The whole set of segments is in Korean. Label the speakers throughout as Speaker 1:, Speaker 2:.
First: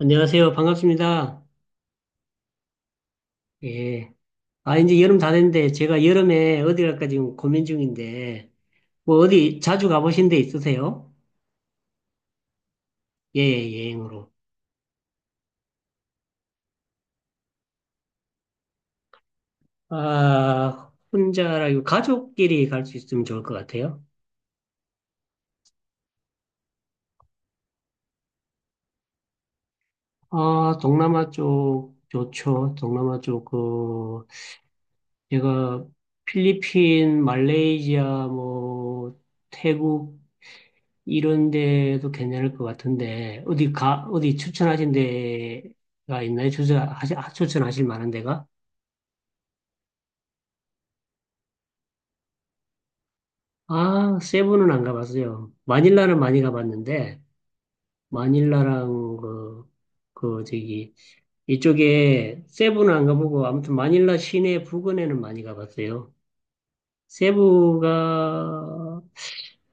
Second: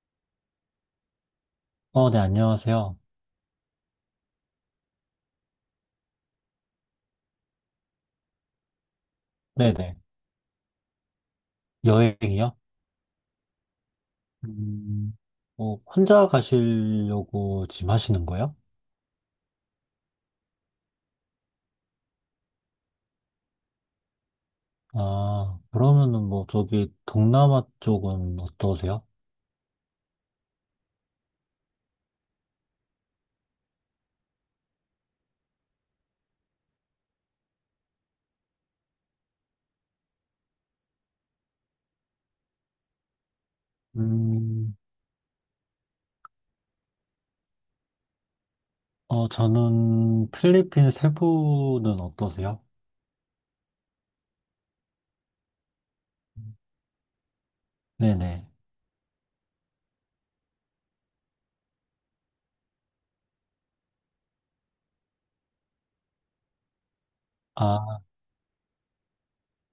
Speaker 1: 안녕하세요. 반갑습니다.
Speaker 2: 어, 네, 안녕하세요.
Speaker 1: 예. 아, 이제 여름 다 됐는데, 제가 여름에 어디 갈까 지금 고민 중인데, 뭐 어디 자주
Speaker 2: 네네.
Speaker 1: 가보신 데 있으세요?
Speaker 2: 여행이요?
Speaker 1: 예, 예, 여행으로.
Speaker 2: 음, 어, 혼자 가시려고 지금 하시는 거예요?
Speaker 1: 아, 혼자라고 가족끼리 갈 수 있으면 좋을 것 같아요.
Speaker 2: 아, 그러면은 뭐, 저기, 동남아 쪽은 어떠세요?
Speaker 1: 아, 동남아 쪽 좋죠. 동남아 쪽, 그, 제가 필리핀, 말레이시아, 뭐, 태국, 이런 데도 괜찮을 것 같은데, 어디
Speaker 2: 음,
Speaker 1: 추천하신 데가 있나요? 추천하실 만한 데가?
Speaker 2: 어, 저는 필리핀 세부는 어떠세요?
Speaker 1: 아, 세부는 안 가봤어요. 마닐라는 많이 가봤는데,
Speaker 2: 네네.
Speaker 1: 마닐라랑 그, 그, 저기, 이쪽에 세부는 안 가보고, 아무튼 마닐라 시내 부근에는 많이 가봤어요.
Speaker 2: 아,
Speaker 1: 세부가,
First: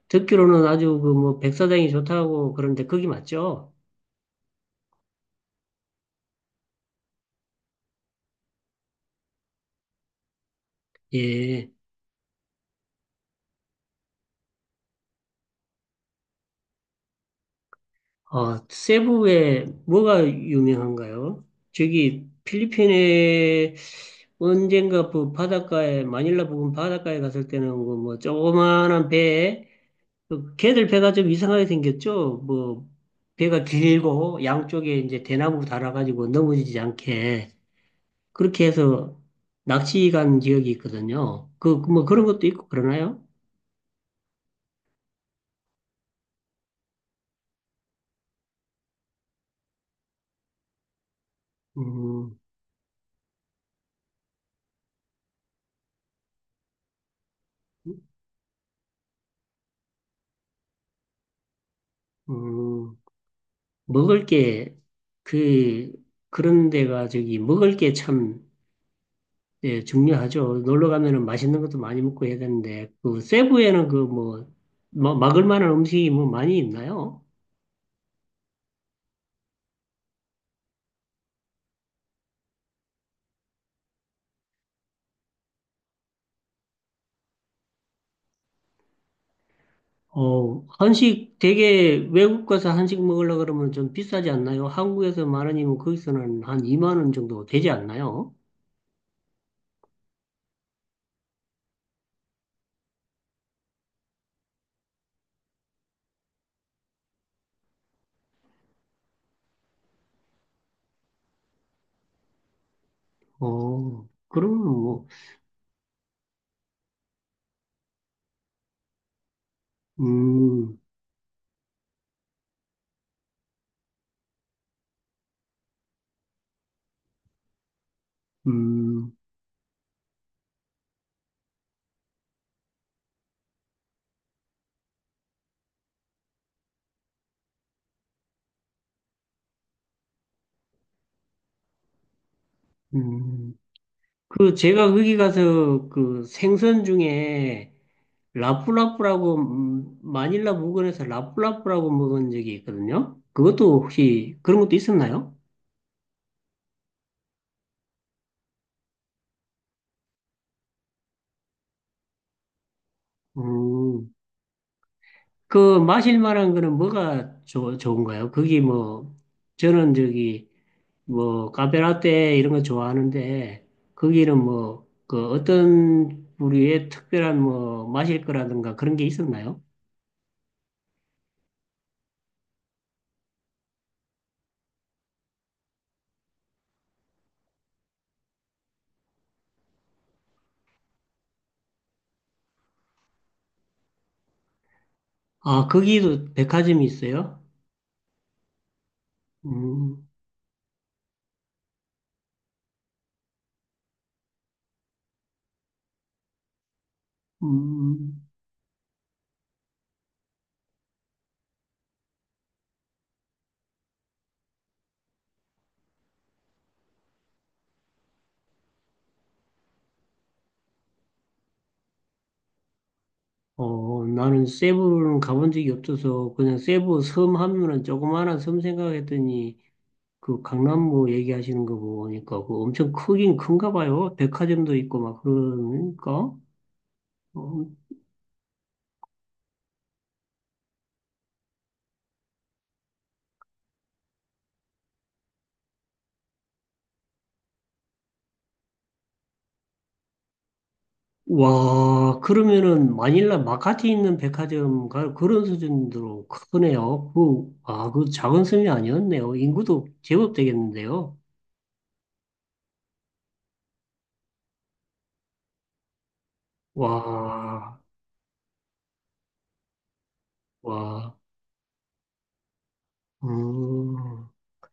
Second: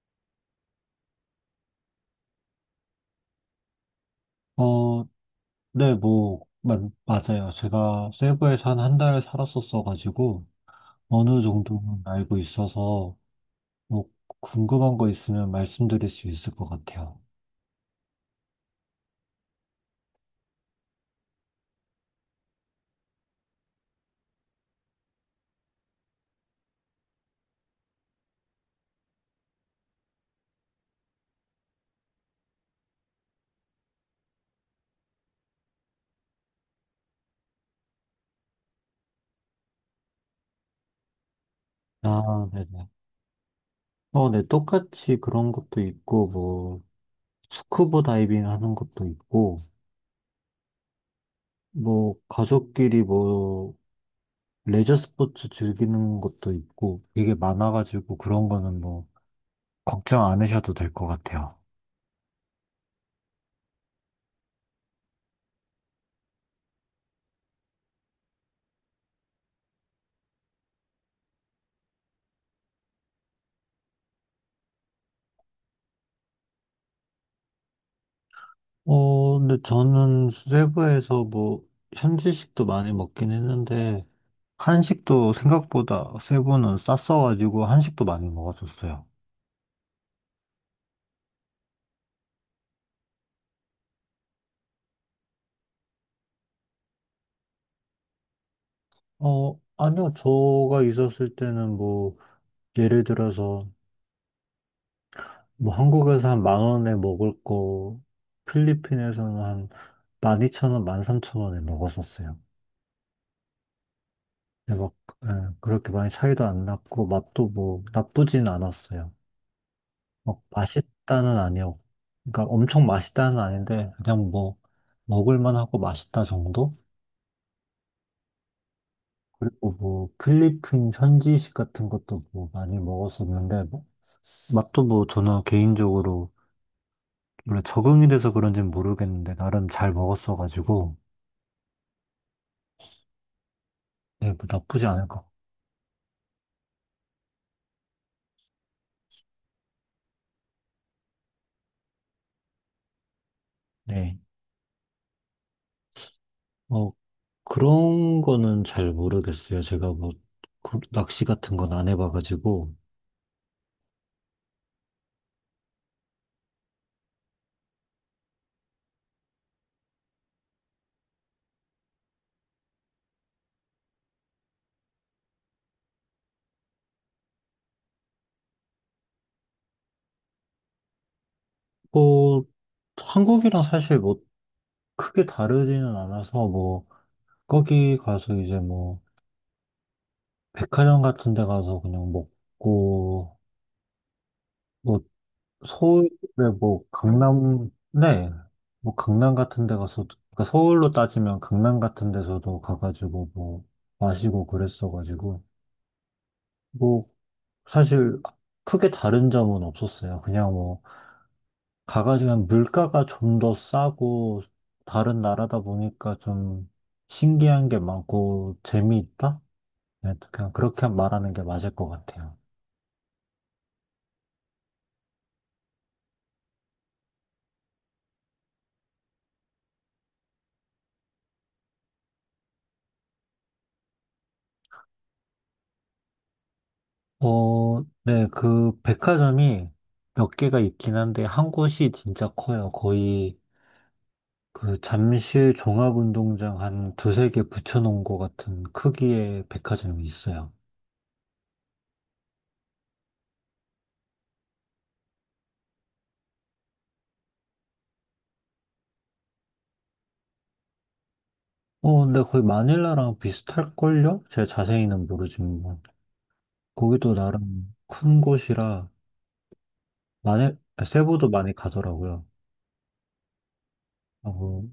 Speaker 1: 듣기로는 아주 그 뭐 백사장이 좋다고 그러는데, 거기 맞죠?
Speaker 2: 어, 네, 뭐, 마, 맞아요. 제가 세부에서 한 한 달 살았었어가지고, 어느
Speaker 1: 예.
Speaker 2: 정도는 알고 있어서, 뭐, 궁금한 거 있으면 말씀드릴 수 있을 것 같아요.
Speaker 1: 아, 세부에 뭐가 유명한가요? 저기 필리핀에 언젠가 그 바닷가에 마닐라 부근 바닷가에 갔을 때는 그뭐 조그만한 배에 그 걔들 배가 좀 이상하게 생겼죠. 뭐 배가 길고 양쪽에 이제 대나무 달아가지고 넘어지지 않게 그렇게 해서 낚시 간 지역이 있거든요. 그 뭐 그런 것도
Speaker 2: 아,
Speaker 1: 있고
Speaker 2: 네네.
Speaker 1: 그러나요?
Speaker 2: 어, 네, 똑같이 그런 것도 있고, 뭐, 스쿠버 다이빙 하는 것도 있고, 뭐,
Speaker 1: 음,
Speaker 2: 가족끼리 뭐, 레저 스포츠 즐기는 것도 있고, 되게 많아가지고 그런 거는 뭐, 걱정 안 하셔도 될 것 같아요.
Speaker 1: 음. 먹을 게, 그, 그런 데가 저기, 먹을 게 참, 예, 중요하죠. 놀러 가면은 맛있는 것도 많이 먹고 해야 되는데, 그, 세부에는 그 뭐, 막을 만한 음식이 뭐 많이 있나요?
Speaker 2: 어, 근데 저는 세부에서 뭐, 현지식도 많이 먹긴 했는데, 한식도 생각보다 세부는 쌌어가지고, 한식도 많이 먹었었어요.
Speaker 1: 어, 한식 되게 외국 가서 한식 먹으려 그러면 좀 비싸지 않나요? 한국에서 만 원이면 거기서는 한 2만 원 정도 되지 않나요?
Speaker 2: 어, 아니요, 저가 있었을 때는 뭐, 예를 들어서, 뭐 한국에서 한 만 원에 먹을 거 필리핀에서는 한 12,000원, 만 삼천 원에 먹었었어요.
Speaker 1: 어, 그러면
Speaker 2: 근데 막
Speaker 1: 뭐,
Speaker 2: 예, 그렇게 많이 차이도 안 났고 맛도 뭐 나쁘진 않았어요. 막
Speaker 1: 음,
Speaker 2: 맛있다는 아니었고, 그러니까 엄청 맛있다는 아닌데 그냥 뭐 먹을만 하고 맛있다 정도?
Speaker 1: 음,
Speaker 2: 그리고 뭐 필리핀 현지식 같은 것도 뭐 많이 먹었었는데 뭐 맛도 뭐 저는 개인적으로 원래 적응이 돼서 그런지는 모르겠는데 나름 잘 먹었어가지고.
Speaker 1: 음.
Speaker 2: 네, 뭐
Speaker 1: 그
Speaker 2: 나쁘지
Speaker 1: 제가
Speaker 2: 않을
Speaker 1: 거기
Speaker 2: 것 같고.
Speaker 1: 가서 그 생선 중에 라프라프라고 마닐라 물건에서 라프라프라고 먹은 적이 있거든요. 그것도
Speaker 2: 네.
Speaker 1: 혹시 그런 것도 있었나요?
Speaker 2: 어, 그런 거는 잘 모르겠어요. 제가 뭐, 그 낚시 같은 건 안 해봐가지고.
Speaker 1: 음, 그 마실 만한 거는 뭐가 좋은가요? 거기 뭐 저는 저기 뭐 카페라떼 이런 거 좋아하는데 거기는 뭐 그 어떤 부류의 특별한 뭐 마실 거라든가 그런 게 있었나요?
Speaker 2: 뭐, 한국이랑 사실 뭐, 크게 다르지는 않아서 뭐, 거기 가서 이제 뭐, 백화점 같은 데 가서 그냥 먹고, 뭐,
Speaker 1: 아,
Speaker 2: 서울에
Speaker 1: 거기도
Speaker 2: 뭐,
Speaker 1: 백화점이 있어요?
Speaker 2: 강남, 네. 뭐, 강남 같은 데 가서,
Speaker 1: 음,
Speaker 2: 그러니까 서울로 따지면 강남 같은 데서도 가가지고 뭐, 마시고 그랬어가지고. 뭐 사실
Speaker 1: 음.
Speaker 2: 크게 다른 점은 없었어요. 그냥 뭐 가가지고 그냥 물가가 좀 더 싸고 다른 나라다 보니까 좀 신기한 게 많고 재미있다? 네, 그냥 그렇게 말하는 게 맞을 것 같아요.
Speaker 1: 어, 나는 세부는 가본 적이 없어서 그냥 세부 섬 하면은 조그마한 섬 생각했더니 그 강남구 얘기하시는 거 보니까 그 엄청 크긴 큰가 봐요. 백화점도 있고 막 그러니까. 어,
Speaker 2: 어, 네, 그 백화점이 몇 개가 있긴 한데 한 곳이 진짜 커요. 거의 그 잠실 종합운동장 한 두세 개 붙여놓은 것 같은 크기의 백화점이 있어요.
Speaker 1: 와, 그러면은 마닐라 마카티 있는 그런 수준으로 크네요. 그, 아, 그 작은 섬이 아니었네요. 인구도 제법 되겠는데요.
Speaker 2: 어, 근데 거의 마닐라랑 비슷할걸요? 제가 자세히는 모르지만. 거기도 나름
Speaker 1: 와,
Speaker 2: 큰 곳이라, 마닐,
Speaker 1: 와,
Speaker 2: 세부도 많이 가더라고요.
Speaker 1: 음,
Speaker 2: 하고,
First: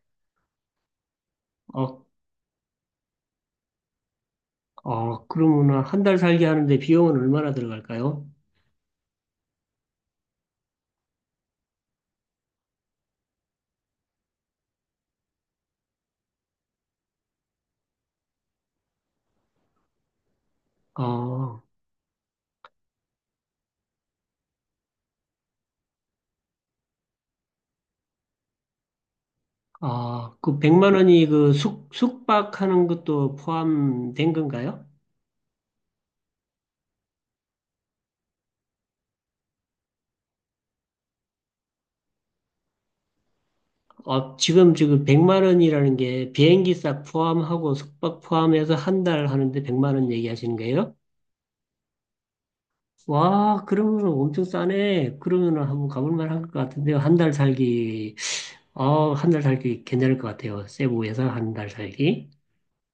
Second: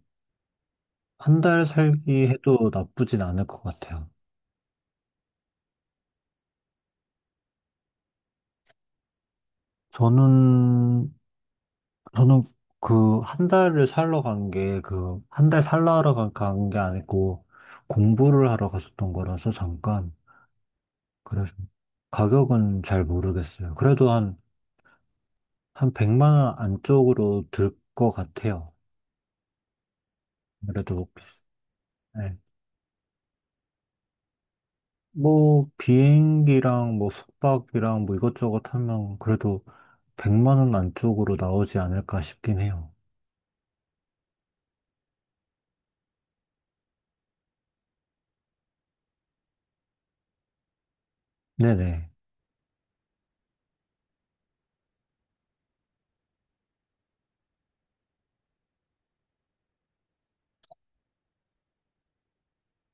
Speaker 2: 한 달
Speaker 1: 아,
Speaker 2: 살기 해도 나쁘진 않을 것 같아요.
Speaker 1: 어, 그러면 한 달 살게 하는데 비용은 얼마나 들어갈까요?
Speaker 2: 저는, 저는 그 한 달을 살러 간 게, 그, 한 달 살러 하러 간게 아니고, 공부를 하러 갔었던 거라서 잠깐. 그래서
Speaker 1: 어,
Speaker 2: 가격은 잘 모르겠어요. 그래도 한 100만 원 안쪽으로 들 것 같아요.
Speaker 1: 아, 그 100만
Speaker 2: 그래도
Speaker 1: 원이 그
Speaker 2: 네.
Speaker 1: 숙박하는 것도 포함된 건가요?
Speaker 2: 뭐, 비행기랑 뭐 숙박이랑 뭐 이것저것 하면 그래도 100만 원 안쪽으로 나오지 않을까 싶긴 해요.
Speaker 1: 어, 지금 100만 원이라는 게 비행기 싹 포함하고 숙박 포함해서 한 달 하는데 100만 원 얘기하시는 거예요?
Speaker 2: 네네.
Speaker 1: 와, 그러면 엄청 싸네. 그러면 한번 가볼 만할 것 같은데요. 한 달 살기, 어, 한 달 살기 괜찮을 것 같아요. 세부 예상 한 달 살기.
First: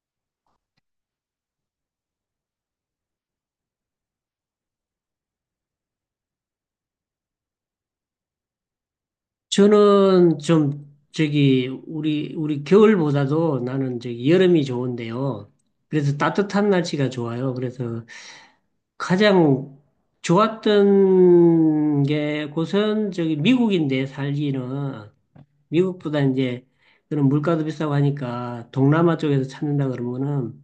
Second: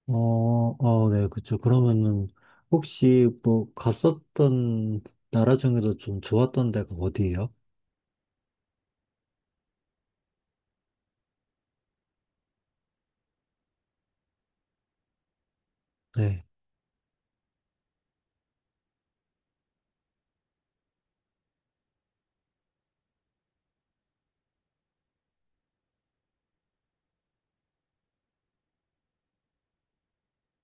Speaker 2: 어, 어, 네, 그쵸. 그러면은 혹시 뭐 갔었던 나라 중에서 좀 좋았던 데가 어디예요?
Speaker 1: 저는 좀 저기 우리 겨울보다도 나는 저기 여름이 좋은데요. 그래서
Speaker 2: 네,
Speaker 1: 따뜻한 날씨가 좋아요. 그래서 가장 좋았던 게 곳은 저기 미국인데 살기는 미국보다 이제 그런 물가도 비싸고 하니까 동남아 쪽에서 찾는다 그러면은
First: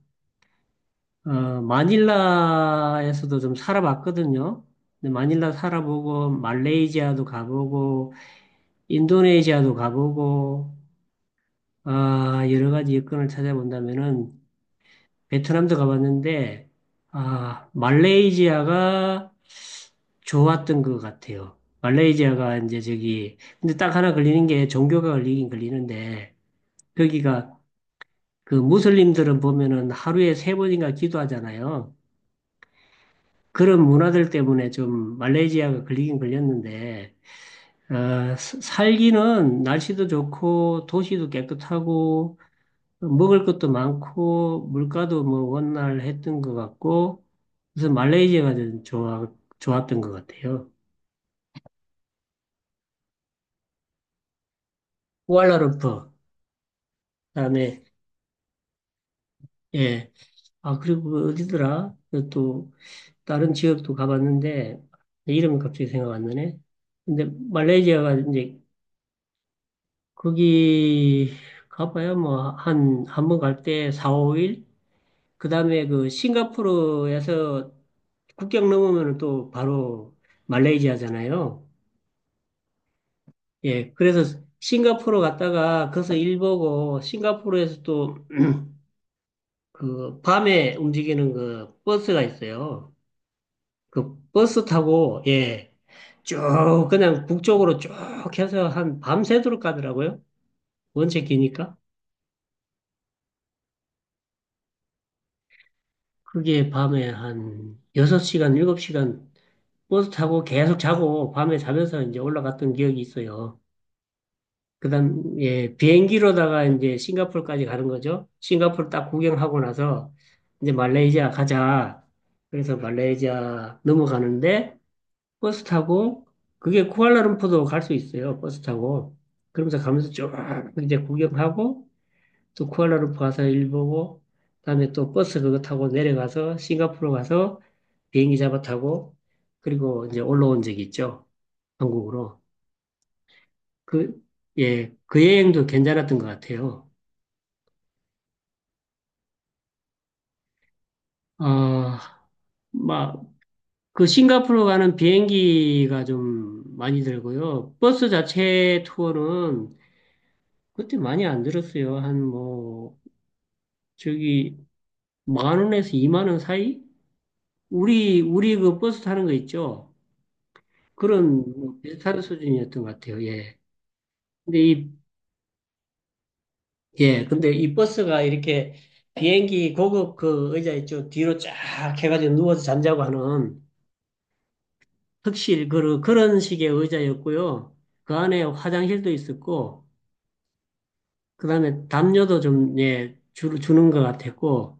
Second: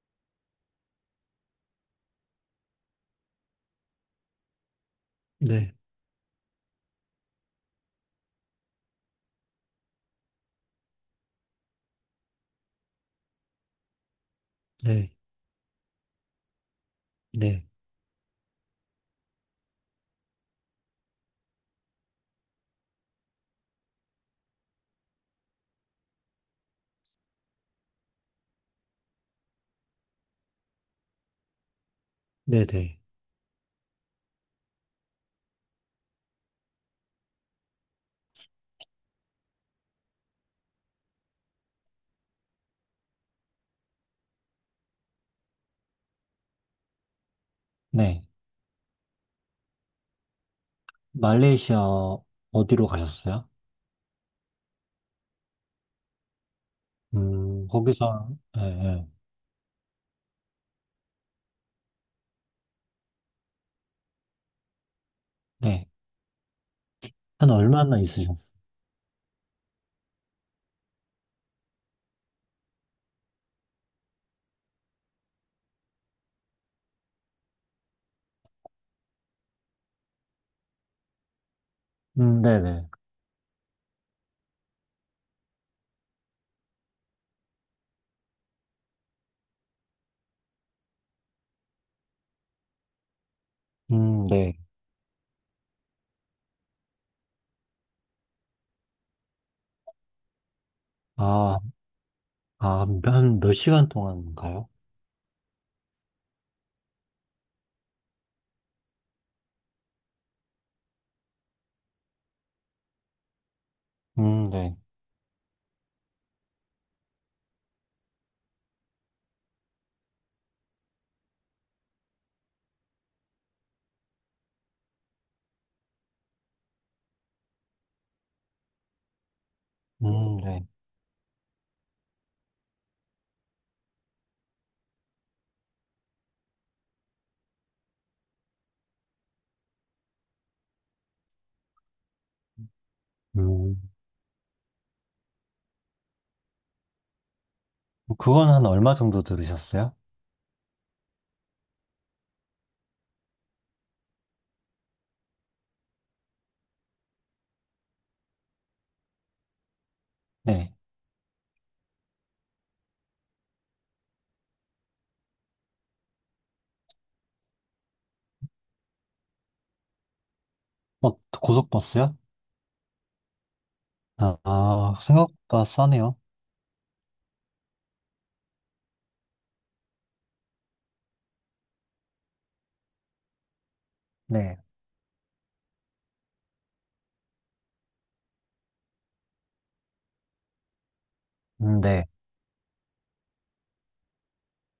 Speaker 1: 어 마닐라에서도 좀 살아봤거든요. 근데 마닐라
Speaker 2: 네,
Speaker 1: 살아보고 말레이시아도 가보고 인도네시아도 가보고 아, 여러 가지 여건을 찾아본다면은
Speaker 2: 네,
Speaker 1: 베트남도 가봤는데
Speaker 2: 네,
Speaker 1: 아, 말레이시아가 좋았던 것 같아요. 말레이시아가 이제 저기 근데 딱 하나 걸리는 게 종교가 걸리긴 걸리는데 거기가 그 무슬림들은 보면은 하루에 세 번인가 기도하잖아요.
Speaker 2: 네, 네.
Speaker 1: 그런 문화들 때문에 좀 말레이시아가 걸리긴 걸렸는데 살기는 날씨도 좋고 도시도 깨끗하고 먹을 것도 많고 물가도 뭐 원활 했던 것 같고 그래서
Speaker 2: 네.
Speaker 1: 말레이시아가 좋았던 것 같아요.
Speaker 2: 말레이시아 어디로 가셨어요?
Speaker 1: 쿠알라룸푸 그다음에
Speaker 2: 거기서, 예, 예,
Speaker 1: 예. 아 그리고 그 어디더라? 그또 다른 지역도 가봤는데 이름은 갑자기
Speaker 2: 네.
Speaker 1: 생각 안 나네. 근데
Speaker 2: 한 얼마나
Speaker 1: 말레이시아가
Speaker 2: 있으셨어요?
Speaker 1: 이제 거기 가봐야 뭐 한 한번 갈 때 4, 5일 그다음에 그 싱가포르에서 국경 넘으면 또 바로 말레이시아잖아요.
Speaker 2: 네네.
Speaker 1: 예, 그래서 싱가포르 갔다가 거기서 일 보고 싱가포르에서 또 그 밤에 움직이는 그 버스가 있어요. 그
Speaker 2: 네.
Speaker 1: 버스 타고 예, 쭉 그냥 북쪽으로 쭉 해서 한 밤새도록 가더라고요. 원체
Speaker 2: 아,
Speaker 1: 기니까.
Speaker 2: 아, 한 몇 시간 동안인가요?
Speaker 1: 그게 밤에 한 6시간, 7시간 버스 타고 계속 자고 밤에 자면서 이제 올라갔던 기억이 있어요.
Speaker 2: 네.
Speaker 1: 그다음 예 비행기로다가 이제 싱가포르까지 가는 거죠. 싱가포르 딱 구경하고 나서 이제 말레이시아 가자. 그래서 말레이시아 넘어가는데 버스 타고 그게 쿠알라룸푸르도 갈 수 있어요. 버스 타고 그러면서 가면서 쭉
Speaker 2: 네.
Speaker 1: 이제 구경하고 또 쿠알라룸푸르 가서 일 보고 그다음에 또 버스 그거 타고 내려가서 싱가포르 가서 비행기 잡아 타고 그리고 이제 올라온 적이 있죠. 한국으로
Speaker 2: 음,
Speaker 1: 그 예, 그 여행도 괜찮았던 것 같아요.
Speaker 2: 그건 한 얼마 정도 들으셨어요?
Speaker 1: 어, 막, 그 싱가포르 가는 비행기가 좀 많이 들고요. 버스 자체 투어는
Speaker 2: 네.
Speaker 1: 그때 많이 안 들었어요. 한 뭐, 저기, 10,000원에서 20,000원 사이? 우리 그 버스 타는 거 있죠?
Speaker 2: 어,
Speaker 1: 그런 뭐
Speaker 2: 고속버스요?
Speaker 1: 비슷한 수준이었던 것 같아요. 예.
Speaker 2: 아,
Speaker 1: 근데 이,
Speaker 2: 아, 생각보다 싸네요.
Speaker 1: 예. 근데 이 버스가 이렇게 비행기 고급 그 의자 있죠? 뒤로 쫙 해가지고 누워서 잠자고 하는
Speaker 2: 네.
Speaker 1: 턱실 그런 식의 의자였고요. 그 안에 화장실도 있었고 그다음에
Speaker 2: 네.
Speaker 1: 담요도 좀 예, 주는 것 같았고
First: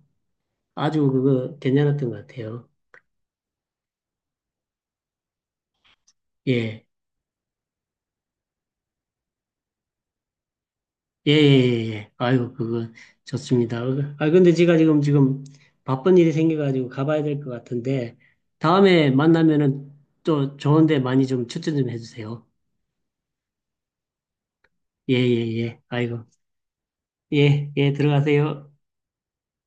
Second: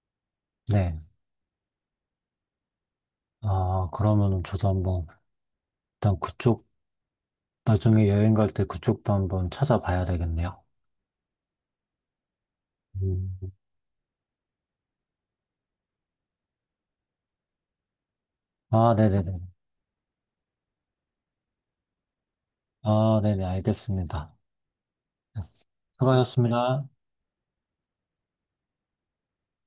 Speaker 2: 네.
Speaker 1: 아주 그거 괜찮았던 것 같아요.
Speaker 2: 아, 그러면은 저도 한번, 일단 그쪽,
Speaker 1: 예.
Speaker 2: 나중에 여행 갈 때 그쪽도 한번 찾아봐야 되겠네요.
Speaker 1: 예, 예, 예, 예. 예. 아이고 그거
Speaker 2: 음.
Speaker 1: 좋습니다. 어, 아 근데 제가 지금 바쁜 일이 생겨가지고 가봐야 될 것 같은데
Speaker 2: 아,
Speaker 1: 다음에
Speaker 2: 네네네.
Speaker 1: 만나면은 또 좋은 데 많이 좀 추천 좀 해주세요.
Speaker 2: 아, 네네, 알겠습니다.
Speaker 1: 예,
Speaker 2: 네.
Speaker 1: 예, 예. 아이고.
Speaker 2: 수고하셨습니다.
Speaker 1: 예, 예, 들어가세요.